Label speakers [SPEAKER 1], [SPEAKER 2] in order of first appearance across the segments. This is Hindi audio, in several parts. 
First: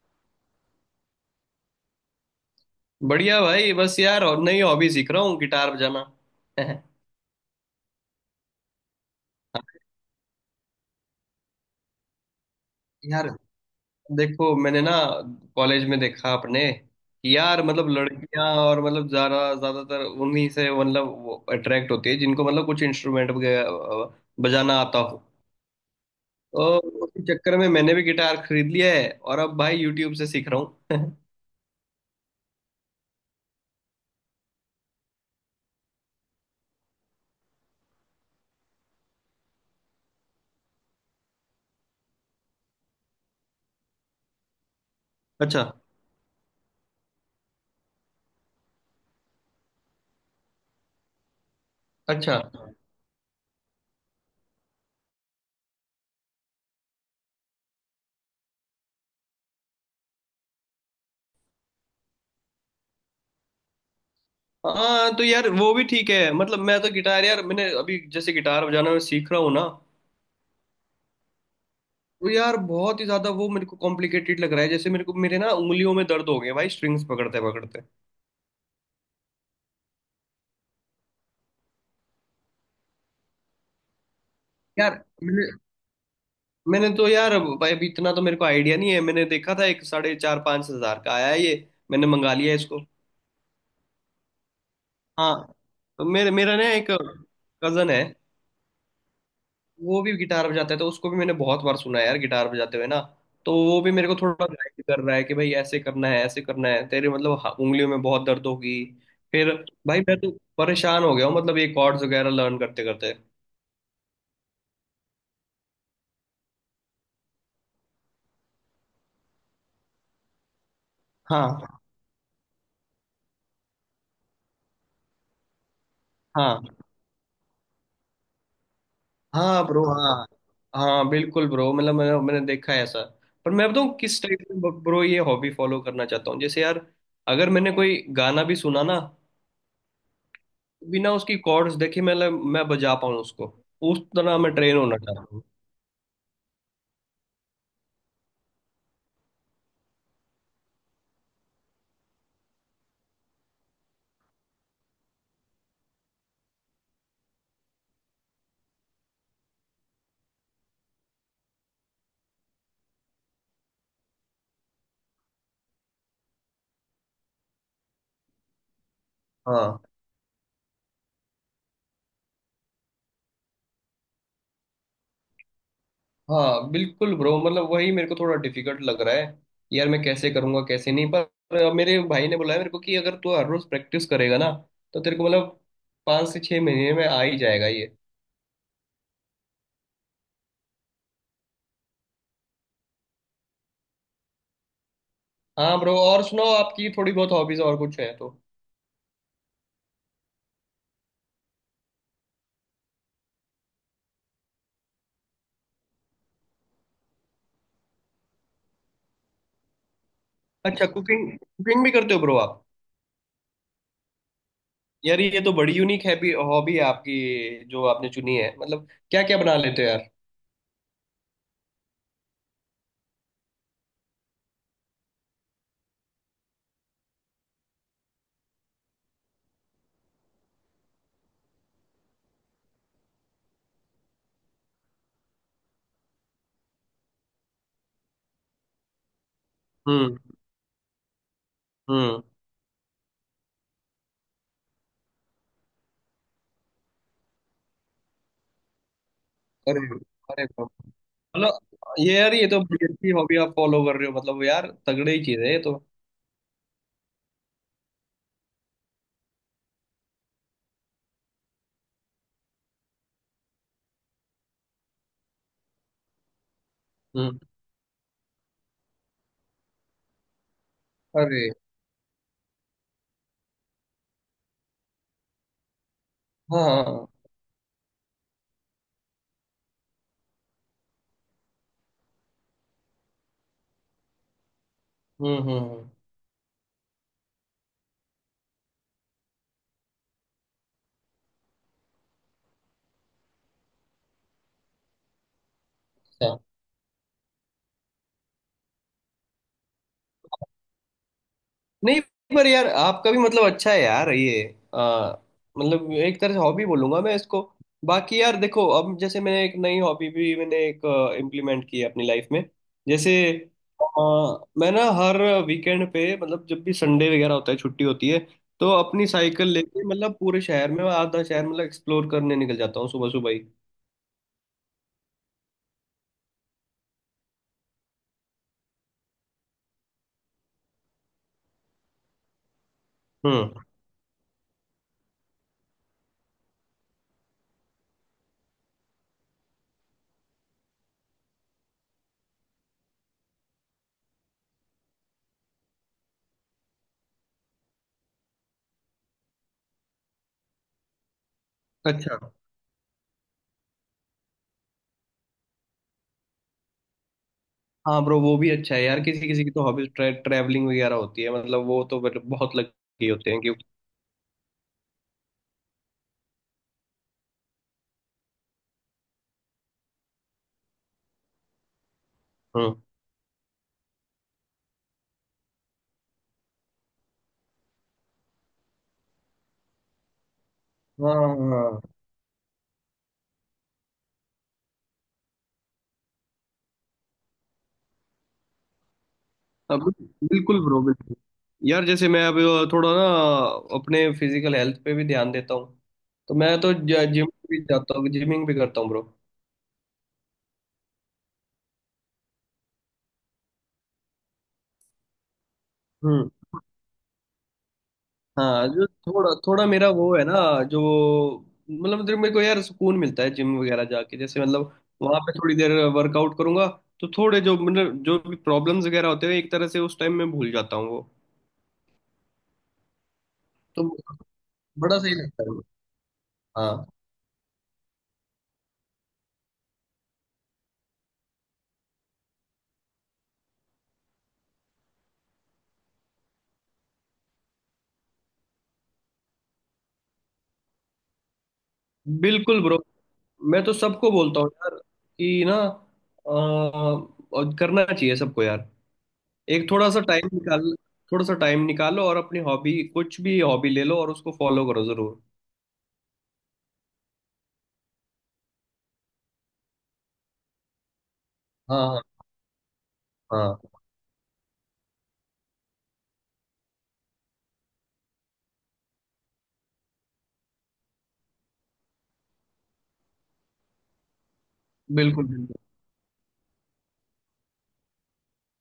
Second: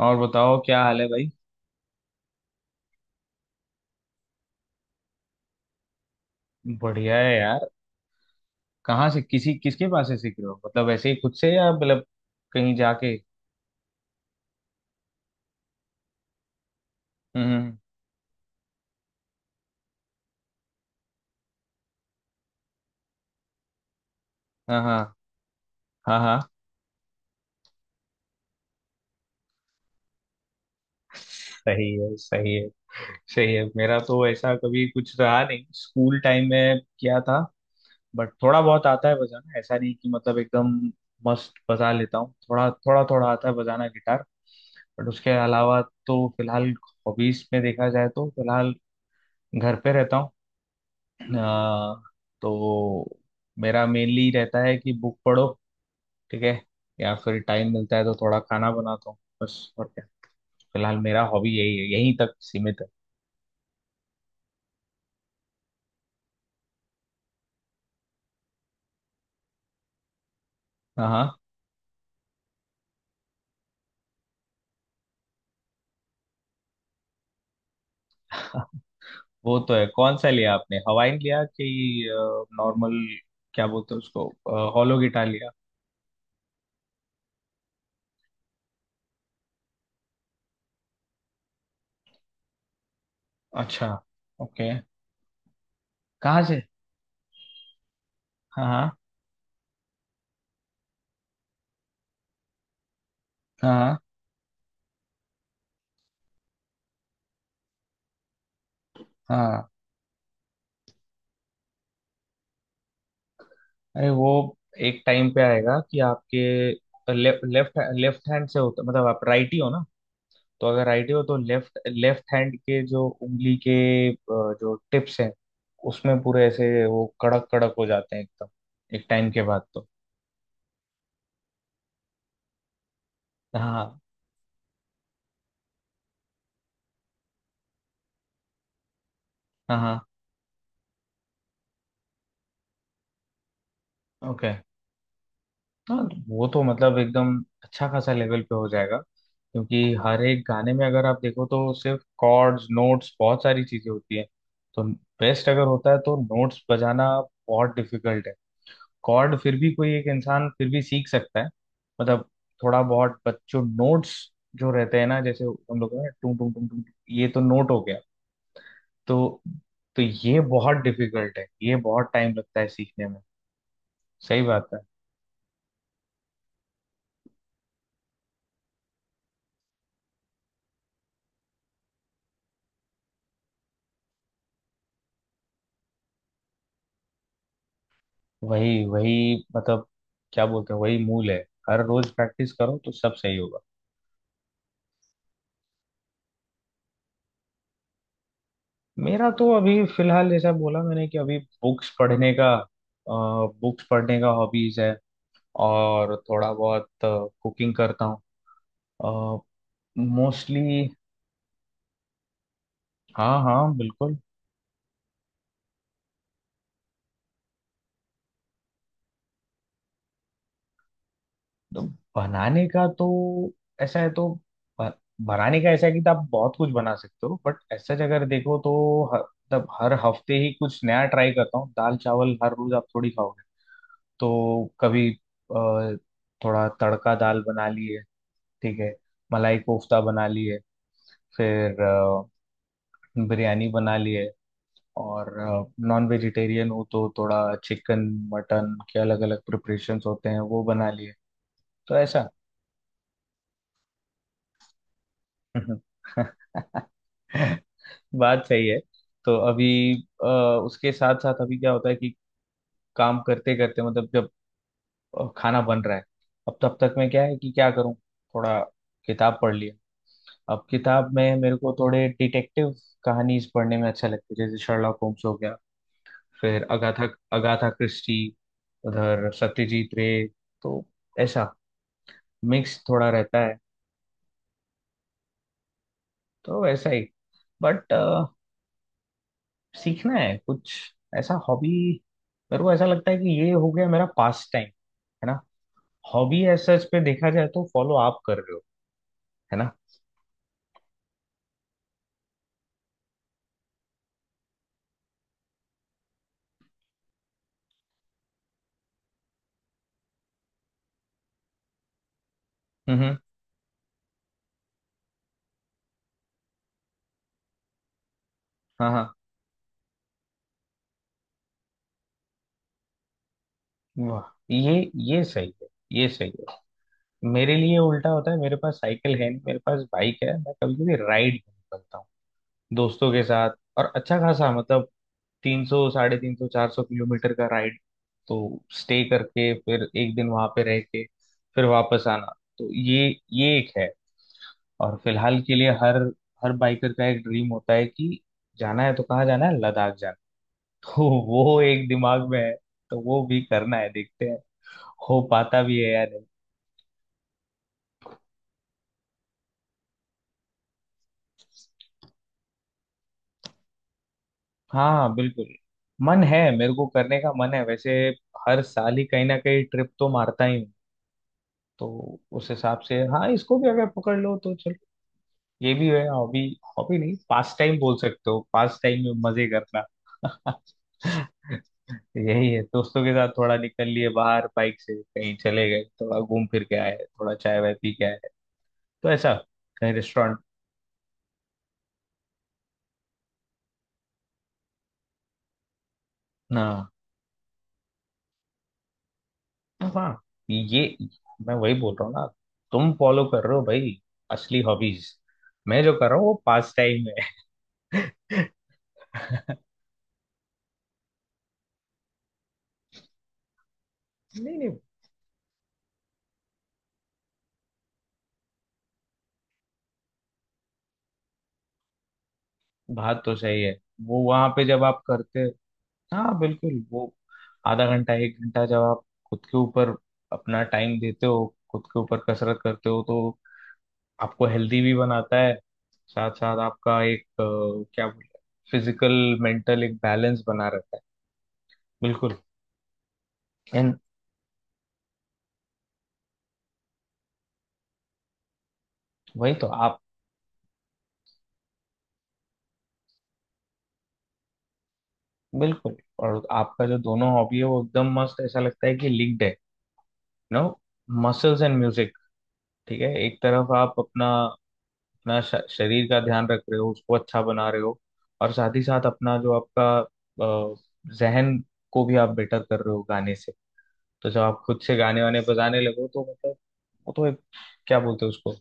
[SPEAKER 1] और बताओ क्या हाल है भाई।
[SPEAKER 2] बढ़िया भाई, बस यार। और नई हॉबी सीख रहा हूँ, गिटार बजाना।
[SPEAKER 1] बढ़िया है यार। कहाँ से किसी किसके पास से सीख रहे हो, मतलब ऐसे ही खुद से या मतलब कहीं जाके।
[SPEAKER 2] यार देखो, मैंने ना कॉलेज में देखा अपने कि यार
[SPEAKER 1] हम्म।
[SPEAKER 2] मतलब लड़कियां और मतलब ज्यादा ज्यादातर उन्हीं से मतलब अट्रैक्ट होती है जिनको मतलब कुछ इंस्ट्रूमेंट बजाना
[SPEAKER 1] हाँ
[SPEAKER 2] आता
[SPEAKER 1] हाँ।
[SPEAKER 2] हो।
[SPEAKER 1] हाँ हाँ।
[SPEAKER 2] तो उसी चक्कर में मैंने भी गिटार खरीद लिया है और अब भाई यूट्यूब से सीख रहा हूँ।
[SPEAKER 1] सही है सही है। सही है। मेरा तो ऐसा कभी कुछ रहा नहीं, स्कूल टाइम में किया था। बट थोड़ा बहुत आता है बजाना, ऐसा नहीं कि मतलब एकदम मस्त बजा लेता हूँ। थोड़ा थोड़ा थोड़ा आता है बजाना गिटार। बट उसके
[SPEAKER 2] अच्छा।
[SPEAKER 1] अलावा, तो फिलहाल हॉबीज में देखा जाए तो फिलहाल घर पे रहता हूँ। अ,
[SPEAKER 2] अच्छा,
[SPEAKER 1] तो मेरा मेनली रहता है कि बुक पढ़ो। ठीक है। या फिर टाइम मिलता है तो थोड़ा खाना बनाता हूँ, बस और क्या। फिलहाल मेरा हॉबी यही है, यहीं तक सीमित है।
[SPEAKER 2] हाँ। तो यार वो भी ठीक है, मतलब मैं तो गिटार, यार मैंने अभी, जैसे गिटार बजाना मैं सीख रहा हूँ ना,
[SPEAKER 1] हाँ हाँ।
[SPEAKER 2] वो यार बहुत ही ज्यादा वो मेरे को कॉम्प्लिकेटेड लग रहा है। जैसे मेरे को मेरे ना उंगलियों में दर्द हो गए भाई, स्ट्रिंग्स पकड़ते पकड़ते।
[SPEAKER 1] वो तो है, कौन सा लिया आपने, हवाइन लिया कि नॉर्मल, क्या बोलते हैं उसको, हॉलो
[SPEAKER 2] यार
[SPEAKER 1] गिटार लिया।
[SPEAKER 2] मैंने मैंने तो यार भाई अभी इतना तो मेरे को आइडिया नहीं है। मैंने देखा था, एक साढ़े चार पाँच हजार का आया है ये, मैंने मंगा लिया इसको।
[SPEAKER 1] अच्छा। ओके।
[SPEAKER 2] हाँ, तो मेरे
[SPEAKER 1] कहाँ
[SPEAKER 2] मेरा
[SPEAKER 1] से।
[SPEAKER 2] ना एक कजन है,
[SPEAKER 1] हाँ हाँ।
[SPEAKER 2] वो भी गिटार बजाता है। तो उसको भी मैंने बहुत बार सुना है यार गिटार बजाते हुए ना। तो वो भी
[SPEAKER 1] हाँ
[SPEAKER 2] मेरे को थोड़ा गाइड कर रहा है कि भाई ऐसे करना है, ऐसे करना है, तेरे मतलब उंगलियों में बहुत दर्द होगी।
[SPEAKER 1] हाँ।
[SPEAKER 2] फिर
[SPEAKER 1] हाँ।
[SPEAKER 2] भाई मैं तो परेशान हो गया हूँ, मतलब ये कॉर्ड्स वगैरह लर्न करते करते।
[SPEAKER 1] अरे, वो एक टाइम पे आएगा कि आपके लेफ्ट लेफ्ट लेफ्ट हैंड से होता, मतलब आप राइट ही हो ना। तो अगर आइडिया हो तो लेफ्ट
[SPEAKER 2] हाँ।
[SPEAKER 1] लेफ्ट हैंड के जो उंगली के अ, जो टिप्स हैं उसमें पूरे
[SPEAKER 2] हाँ।
[SPEAKER 1] ऐसे वो कड़क कड़क हो जाते हैं एकदम, एक टाइम के
[SPEAKER 2] हाँ
[SPEAKER 1] बाद
[SPEAKER 2] ब्रो,
[SPEAKER 1] तो।
[SPEAKER 2] हाँ। हाँ बिल्कुल ब्रो, मतलब मैंने मैंने देखा है ऐसा। पर मैं बताऊँ
[SPEAKER 1] हाँ
[SPEAKER 2] किस टाइप में ब्रो ये हॉबी फॉलो करना चाहता हूँ। जैसे यार अगर मैंने कोई गाना भी सुना ना,
[SPEAKER 1] हाँ हाँ।
[SPEAKER 2] तो बिना उसकी कॉर्ड्स देखे मैं बजा पाऊँ उसको। उस तरह
[SPEAKER 1] ओके।
[SPEAKER 2] मैं ट्रेन होना चाहता हूँ।
[SPEAKER 1] हाँ वो तो मतलब एकदम अच्छा खासा लेवल पे हो जाएगा, क्योंकि हर एक गाने में अगर आप देखो तो सिर्फ कॉर्ड्स नोट्स, बहुत सारी चीजें होती हैं। तो बेस्ट अगर होता है तो नोट्स बजाना, बहुत डिफिकल्ट है। कॉर्ड फिर भी कोई एक इंसान फिर भी सीख सकता है, मतलब थोड़ा बहुत। बच्चों नोट्स जो रहते हैं ना, जैसे हम लोग का टू टू टू टू, ये तो नोट हो गया। तो
[SPEAKER 2] हाँ।
[SPEAKER 1] तो ये बहुत डिफिकल्ट है, ये बहुत टाइम लगता है सीखने में। सही बात है।
[SPEAKER 2] हाँ बिल्कुल ब्रो, मतलब वही मेरे को थोड़ा डिफिकल्ट लग रहा है। यार मैं कैसे करूँगा कैसे नहीं, पर पर मेरे भाई ने बोला है मेरे को कि अगर तू हर रोज प्रैक्टिस करेगा ना, तो तेरे को मतलब पाँच से छह महीने में आ ही जाएगा ये।
[SPEAKER 1] वही वही, मतलब क्या बोलते हैं, वही मूल है। हर रोज प्रैक्टिस करो तो सब सही होगा।
[SPEAKER 2] हाँ ब्रो, और सुनाओ, आपकी थोड़ी बहुत हॉबीज और कुछ है तो।
[SPEAKER 1] मेरा तो अभी फिलहाल जैसा बोला मैंने कि अभी बुक्स पढ़ने का बुक्स पढ़ने का हॉबीज है। और थोड़ा बहुत कुकिंग करता हूँ,
[SPEAKER 2] अच्छा,
[SPEAKER 1] मोस्टली।
[SPEAKER 2] कुकिंग कुकिंग भी करते हो ब्रो आप।
[SPEAKER 1] हाँ हाँ बिल्कुल।
[SPEAKER 2] यार ये तो बड़ी यूनिक हैबी हॉबी है आपकी, जो आपने चुनी है। मतलब क्या क्या बना लेते हो यार।
[SPEAKER 1] तो बनाने का तो ऐसा है, तो ब- बनाने का ऐसा है कि तो आप बहुत कुछ बना सकते हो, बट ऐसा अगर देखो तो हर हर हफ्ते ही कुछ नया ट्राई करता हूँ। दाल चावल हर रोज आप थोड़ी खाओगे। तो कभी थोड़ा तड़का दाल बना ली है। ठीक है। मलाई कोफ्ता
[SPEAKER 2] हम्म।
[SPEAKER 1] बना ली है। फिर
[SPEAKER 2] हम्म।
[SPEAKER 1] बिरयानी बना ली है। और नॉन वेजिटेरियन हो तो थोड़ा चिकन मटन के अलग अलग
[SPEAKER 2] अरे
[SPEAKER 1] प्रिपरेशंस होते हैं,
[SPEAKER 2] अरे
[SPEAKER 1] वो
[SPEAKER 2] bro,
[SPEAKER 1] बना लिए।
[SPEAKER 2] मतलब
[SPEAKER 1] तो
[SPEAKER 2] ये
[SPEAKER 1] ऐसा।
[SPEAKER 2] यार ये तो बड़ी अच्छी हॉबी आप फॉलो कर रहे हो। मतलब यार तगड़े ही चीज है ये तो।
[SPEAKER 1] बात सही है। तो अभी अ, उसके साथ साथ अभी क्या होता है कि काम करते करते, मतलब जब खाना बन रहा है, अब तब तक मैं क्या है
[SPEAKER 2] हम्म।
[SPEAKER 1] कि क्या करूं, थोड़ा किताब पढ़ लिया। अब किताब में
[SPEAKER 2] अरे
[SPEAKER 1] मेरे को थोड़े डिटेक्टिव कहानीज पढ़ने में अच्छा लगता है, जैसे शर्लॉक होम्स हो गया, फिर
[SPEAKER 2] हाँ
[SPEAKER 1] अगाथा
[SPEAKER 2] हाँ।
[SPEAKER 1] अगाथा क्रिस्टी, उधर सत्यजीत रे। तो ऐसा मिक्स थोड़ा रहता है।
[SPEAKER 2] हम्म।
[SPEAKER 1] तो ऐसा ही, बट सीखना है कुछ ऐसा हॉबी। मेरे को ऐसा लगता है कि ये हो गया, मेरा पास टाइम है ना,
[SPEAKER 2] अच्छा।
[SPEAKER 1] हॉबी ऐसा, इस पे देखा जाए तो फॉलो आप कर रहे हो, है ना।
[SPEAKER 2] नहीं, पर यार आपका भी मतलब अच्छा है यार ये। आ, मतलब एक तरह से हॉबी बोलूंगा मैं इसको। बाकी यार देखो, अब जैसे मैंने एक नई हॉबी भी मैंने एक इम्प्लीमेंट की है अपनी लाइफ में। जैसे
[SPEAKER 1] हम्म।
[SPEAKER 2] मैं ना हर वीकेंड पे, मतलब जब भी संडे वगैरह होता है, छुट्टी होती है, तो
[SPEAKER 1] हाँ
[SPEAKER 2] अपनी
[SPEAKER 1] हाँ
[SPEAKER 2] साइकिल लेके मतलब पूरे शहर में, मैं आधा शहर मतलब एक्सप्लोर करने निकल जाता हूँ, सुबह सुबह ही।
[SPEAKER 1] वाह। ये सही है। ये सही है। मेरे लिए उल्टा होता है, मेरे पास साइकिल है नहीं, मेरे पास बाइक है, मैं कभी कभी राइड करता हूँ दोस्तों के
[SPEAKER 2] हम्म।
[SPEAKER 1] साथ। और अच्छा खासा मतलब 300 350 400 किलोमीटर का राइड, तो स्टे करके फिर एक दिन वहां पे रह के फिर वापस आना। तो ये एक है। और फिलहाल के लिए हर हर बाइकर का एक ड्रीम होता है कि जाना है तो कहाँ जाना है, लद्दाख जाना है। तो वो एक
[SPEAKER 2] अच्छा।
[SPEAKER 1] दिमाग में है। तो वो भी करना है, देखते हैं हो पाता भी है या नहीं।
[SPEAKER 2] हाँ ब्रो, वो भी अच्छा है यार। किसी किसी की तो हॉबी ट्रैवलिंग वगैरह होती है, मतलब वो तो मतलब बहुत लगे होते हैं।
[SPEAKER 1] हाँ बिल्कुल। मन है, मेरे को करने का मन है वैसे। हर साल ही कहीं ना कहीं ट्रिप तो मारता ही हूँ। तो उस
[SPEAKER 2] क्यों।
[SPEAKER 1] हिसाब से हाँ, इसको भी अगर पकड़ लो तो चलो, ये भी है हॉबी। हॉबी नहीं, पास टाइम बोल सकते हो, पास टाइम में मजे करना।
[SPEAKER 2] हाँ हाँ।
[SPEAKER 1] यही है, दोस्तों के साथ थोड़ा निकल लिए बाहर, बाइक से कहीं चले गए, थोड़ा घूम फिर के आए, थोड़ा चाय वाय पी के आए, तो ऐसा,
[SPEAKER 2] अब
[SPEAKER 1] कहीं रेस्टोरेंट
[SPEAKER 2] बिल्कुल ब्रो, बिल्कुल। यार जैसे मैं अभी थोड़ा ना अपने फिजिकल हेल्थ पे भी ध्यान देता हूँ। तो मैं
[SPEAKER 1] ना।
[SPEAKER 2] तो जिम भी जाता हूँ, जिमिंग भी करता हूँ ब्रो।
[SPEAKER 1] तो हाँ ये मैं वही बोल रहा हूँ ना, तुम फॉलो कर रहे हो भाई असली हॉबीज, मैं जो कर रहा हूँ
[SPEAKER 2] हम्म।
[SPEAKER 1] वो पास टाइम है।
[SPEAKER 2] हाँ, जो थोड़ा थोड़ा मेरा वो है ना, जो मतलब जो मेरे को यार सुकून मिलता है जिम वगैरह जाके। जैसे
[SPEAKER 1] नहीं
[SPEAKER 2] मतलब
[SPEAKER 1] नहीं,
[SPEAKER 2] वहां पे थोड़ी देर वर्कआउट करूंगा, तो थोड़े जो मतलब जो भी प्रॉब्लम्स वगैरह होते हैं, एक तरह से उस टाइम में भूल जाता हूँ वो।
[SPEAKER 1] बात तो सही है।
[SPEAKER 2] तो
[SPEAKER 1] वो वहां पे जब
[SPEAKER 2] बड़ा
[SPEAKER 1] आप
[SPEAKER 2] सही
[SPEAKER 1] करते,
[SPEAKER 2] लगता है।
[SPEAKER 1] हाँ
[SPEAKER 2] हाँ
[SPEAKER 1] बिल्कुल, वो आधा घंटा एक घंटा जब आप खुद के ऊपर अपना टाइम देते हो, खुद के ऊपर कसरत करते हो तो आपको हेल्दी भी बनाता है, साथ साथ आपका एक क्या बोलते हैं, फिजिकल मेंटल एक बैलेंस बना रहता है। बिल्कुल,
[SPEAKER 2] बिल्कुल ब्रो। मैं तो
[SPEAKER 1] एंड
[SPEAKER 2] सबको बोलता हूँ यार कि ना और करना चाहिए सबको यार।
[SPEAKER 1] वही तो
[SPEAKER 2] एक थोड़ा
[SPEAKER 1] आप।
[SPEAKER 2] सा टाइम निकाल, थोड़ा सा टाइम निकालो और अपनी हॉबी, कुछ भी हॉबी ले लो और उसको फॉलो करो जरूर।
[SPEAKER 1] बिल्कुल, और आपका जो दोनों हॉबी है वो एकदम मस्त, ऐसा लगता है कि लिंक्ड है, नो, मसल्स एंड
[SPEAKER 2] हाँ हाँ
[SPEAKER 1] म्यूजिक। ठीक है, एक
[SPEAKER 2] हाँ।
[SPEAKER 1] तरफ आप अपना अपना श- शरीर का ध्यान रख रहे हो, उसको अच्छा बना रहे हो। और साथ ही साथ अपना जो आपका अ, जहन को भी आप बेटर कर रहे हो गाने से, तो जब आप खुद से गाने
[SPEAKER 2] बिल्कुल
[SPEAKER 1] वाने
[SPEAKER 2] बिल्कुल।
[SPEAKER 1] बजाने लगो तो मतलब वो तो एक, क्या बोलते हैं उसको,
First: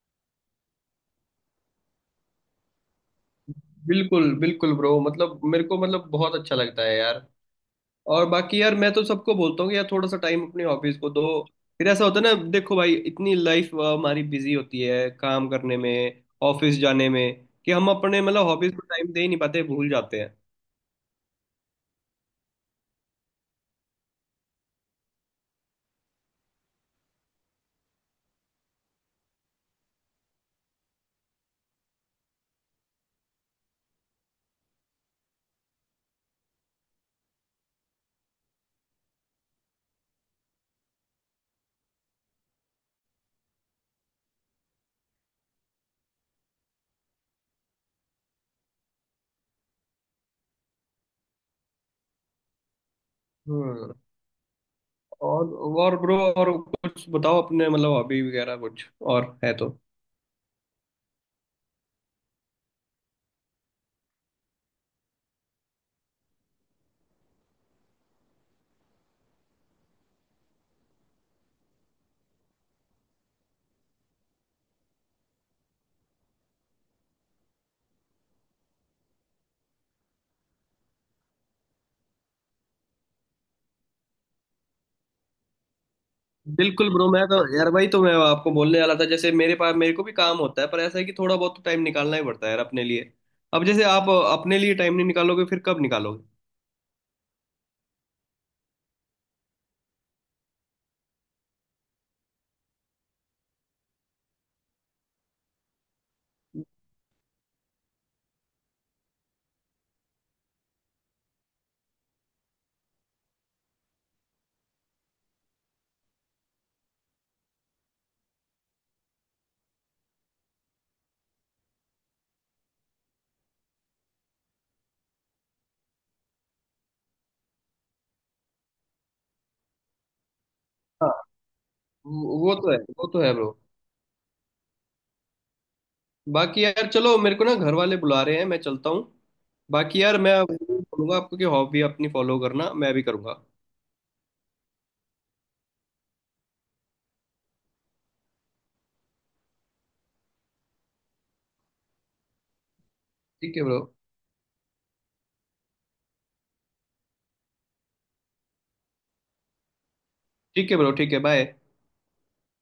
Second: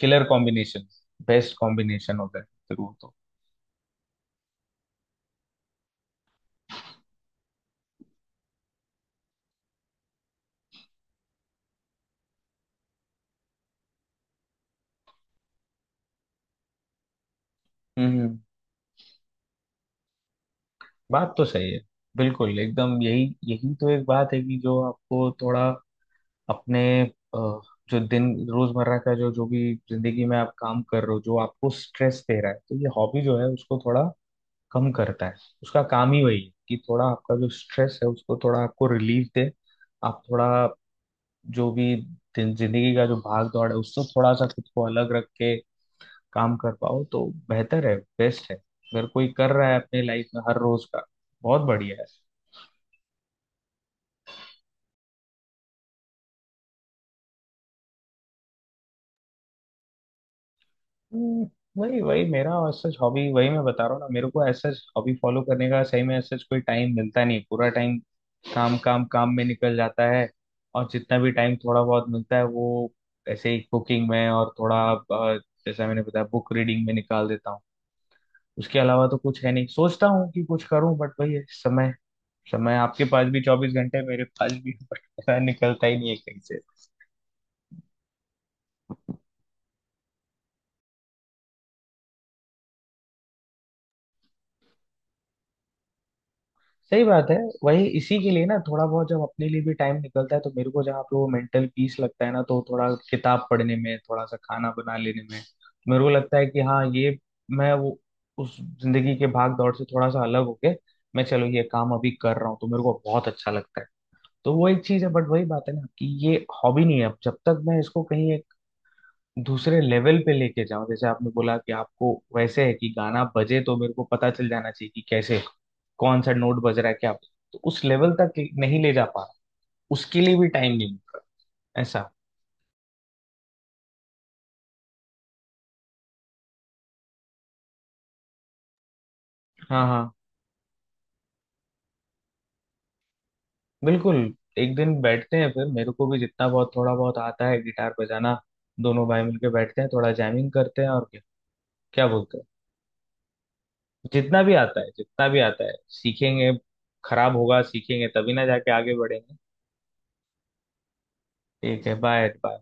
[SPEAKER 1] किलर कॉम्बिनेशन, बेस्ट कॉम्बिनेशन होता है फिर वो तो।
[SPEAKER 2] बिल्कुल बिल्कुल ब्रो, मतलब मेरे को मतलब बहुत अच्छा लगता है यार। और बाकी यार मैं तो सबको बोलता हूँ कि यार थोड़ा सा टाइम अपनी हॉबीज को दो। फिर ऐसा होता है ना, देखो भाई, इतनी लाइफ हमारी बिजी होती है काम करने में, ऑफिस जाने में, कि हम अपने
[SPEAKER 1] हम्म।
[SPEAKER 2] मतलब हॉबीज को टाइम दे ही नहीं पाते, भूल जाते हैं।
[SPEAKER 1] बात तो सही है। बिल्कुल एकदम, यही यही तो एक बात है कि जो आपको थोड़ा अपने जो दिन रोजमर्रा का जो जो भी जिंदगी में आप काम कर रहे हो, जो आपको स्ट्रेस दे रहा है, तो ये हॉबी जो है उसको थोड़ा कम करता है, उसका काम ही वही है कि थोड़ा आपका जो स्ट्रेस है उसको थोड़ा आपको रिलीफ दे। आप थोड़ा जो भी जिंदगी का जो भाग दौड़ है उससे थोड़ा सा खुद को अलग रख के काम कर पाओ तो बेहतर है, बेस्ट है अगर कोई कर रहा है अपने लाइफ में हर रोज का, बहुत बढ़िया है।
[SPEAKER 2] हम्म। और और ब्रो, और कुछ बताओ अपने मतलब हॉबी वगैरह कुछ और है तो।
[SPEAKER 1] हम्म, वही वही मेरा सच हॉबी, वही मैं बता रहा हूँ ना, मेरे को ऐसा हॉबी फॉलो करने का सही में ऐसा कोई टाइम मिलता नहीं, पूरा टाइम काम काम काम में निकल जाता है। और जितना भी टाइम थोड़ा बहुत मिलता है वो ऐसे ही कुकिंग में और थोड़ा जैसा मैंने बताया बुक रीडिंग में निकाल देता हूँ। उसके अलावा तो कुछ है नहीं, सोचता हूँ कि कुछ करूँ बट वही है, समय समय आपके पास भी 24 घंटे मेरे पास भी। बट पता है, निकलता ही नहीं है कहीं।
[SPEAKER 2] बिल्कुल ब्रो, मैं तो यार भाई तो मैं आपको बोलने वाला था, जैसे मेरे पास मेरे को भी काम होता है, पर ऐसा है कि थोड़ा बहुत तो टाइम निकालना ही पड़ता है यार अपने लिए। अब जैसे आप अपने लिए टाइम नहीं निकालोगे फिर कब निकालोगे।
[SPEAKER 1] सही बात है। वही इसी के लिए ना थोड़ा बहुत जब अपने लिए भी टाइम निकलता है तो मेरे को जहाँ पे वो मेंटल पीस लगता है ना, तो थोड़ा किताब पढ़ने में, थोड़ा सा खाना बना लेने में मेरे को लगता है कि हाँ ये, मैं वो उस जिंदगी के भाग दौड़ से थोड़ा सा अलग होके मैं चलो ये काम अभी कर रहा हूँ तो मेरे को बहुत अच्छा लगता है। तो वो एक चीज है, बट वही बात है ना कि ये हॉबी नहीं है, अब जब तक मैं इसको कहीं एक दूसरे लेवल पे लेके जाऊं, जैसे आपने बोला कि आपको वैसे है कि गाना बजे तो मेरे को पता चल जाना चाहिए कि कैसे कौन सा नोट बज रहा है क्या, तो उस लेवल तक नहीं ले जा पा रहा, उसके लिए भी टाइम नहीं मिल रहा ऐसा।
[SPEAKER 2] वो तो है, वो तो है ब्रो। बाकी यार चलो, मेरे को ना घर वाले बुला रहे हैं, मैं चलता हूँ।
[SPEAKER 1] हाँ
[SPEAKER 2] बाकी
[SPEAKER 1] हाँ
[SPEAKER 2] यार मैं बोलूंगा आपको कि हॉबी अपनी फॉलो करना, मैं भी करूंगा।
[SPEAKER 1] बिल्कुल। एक दिन बैठते हैं फिर, मेरे को भी जितना बहुत थोड़ा बहुत आता है गिटार बजाना, दोनों भाई मिलके बैठते हैं, थोड़ा जैमिंग करते हैं और क्या, क्या बोलते हैं।
[SPEAKER 2] ठीक है ब्रो
[SPEAKER 1] जितना भी आता है सीखेंगे, खराब होगा सीखेंगे तभी ना जाके आगे बढ़ेंगे।
[SPEAKER 2] ठीक है ब्रो ठीक है, बाय।
[SPEAKER 1] ठीक है, बाय बाय।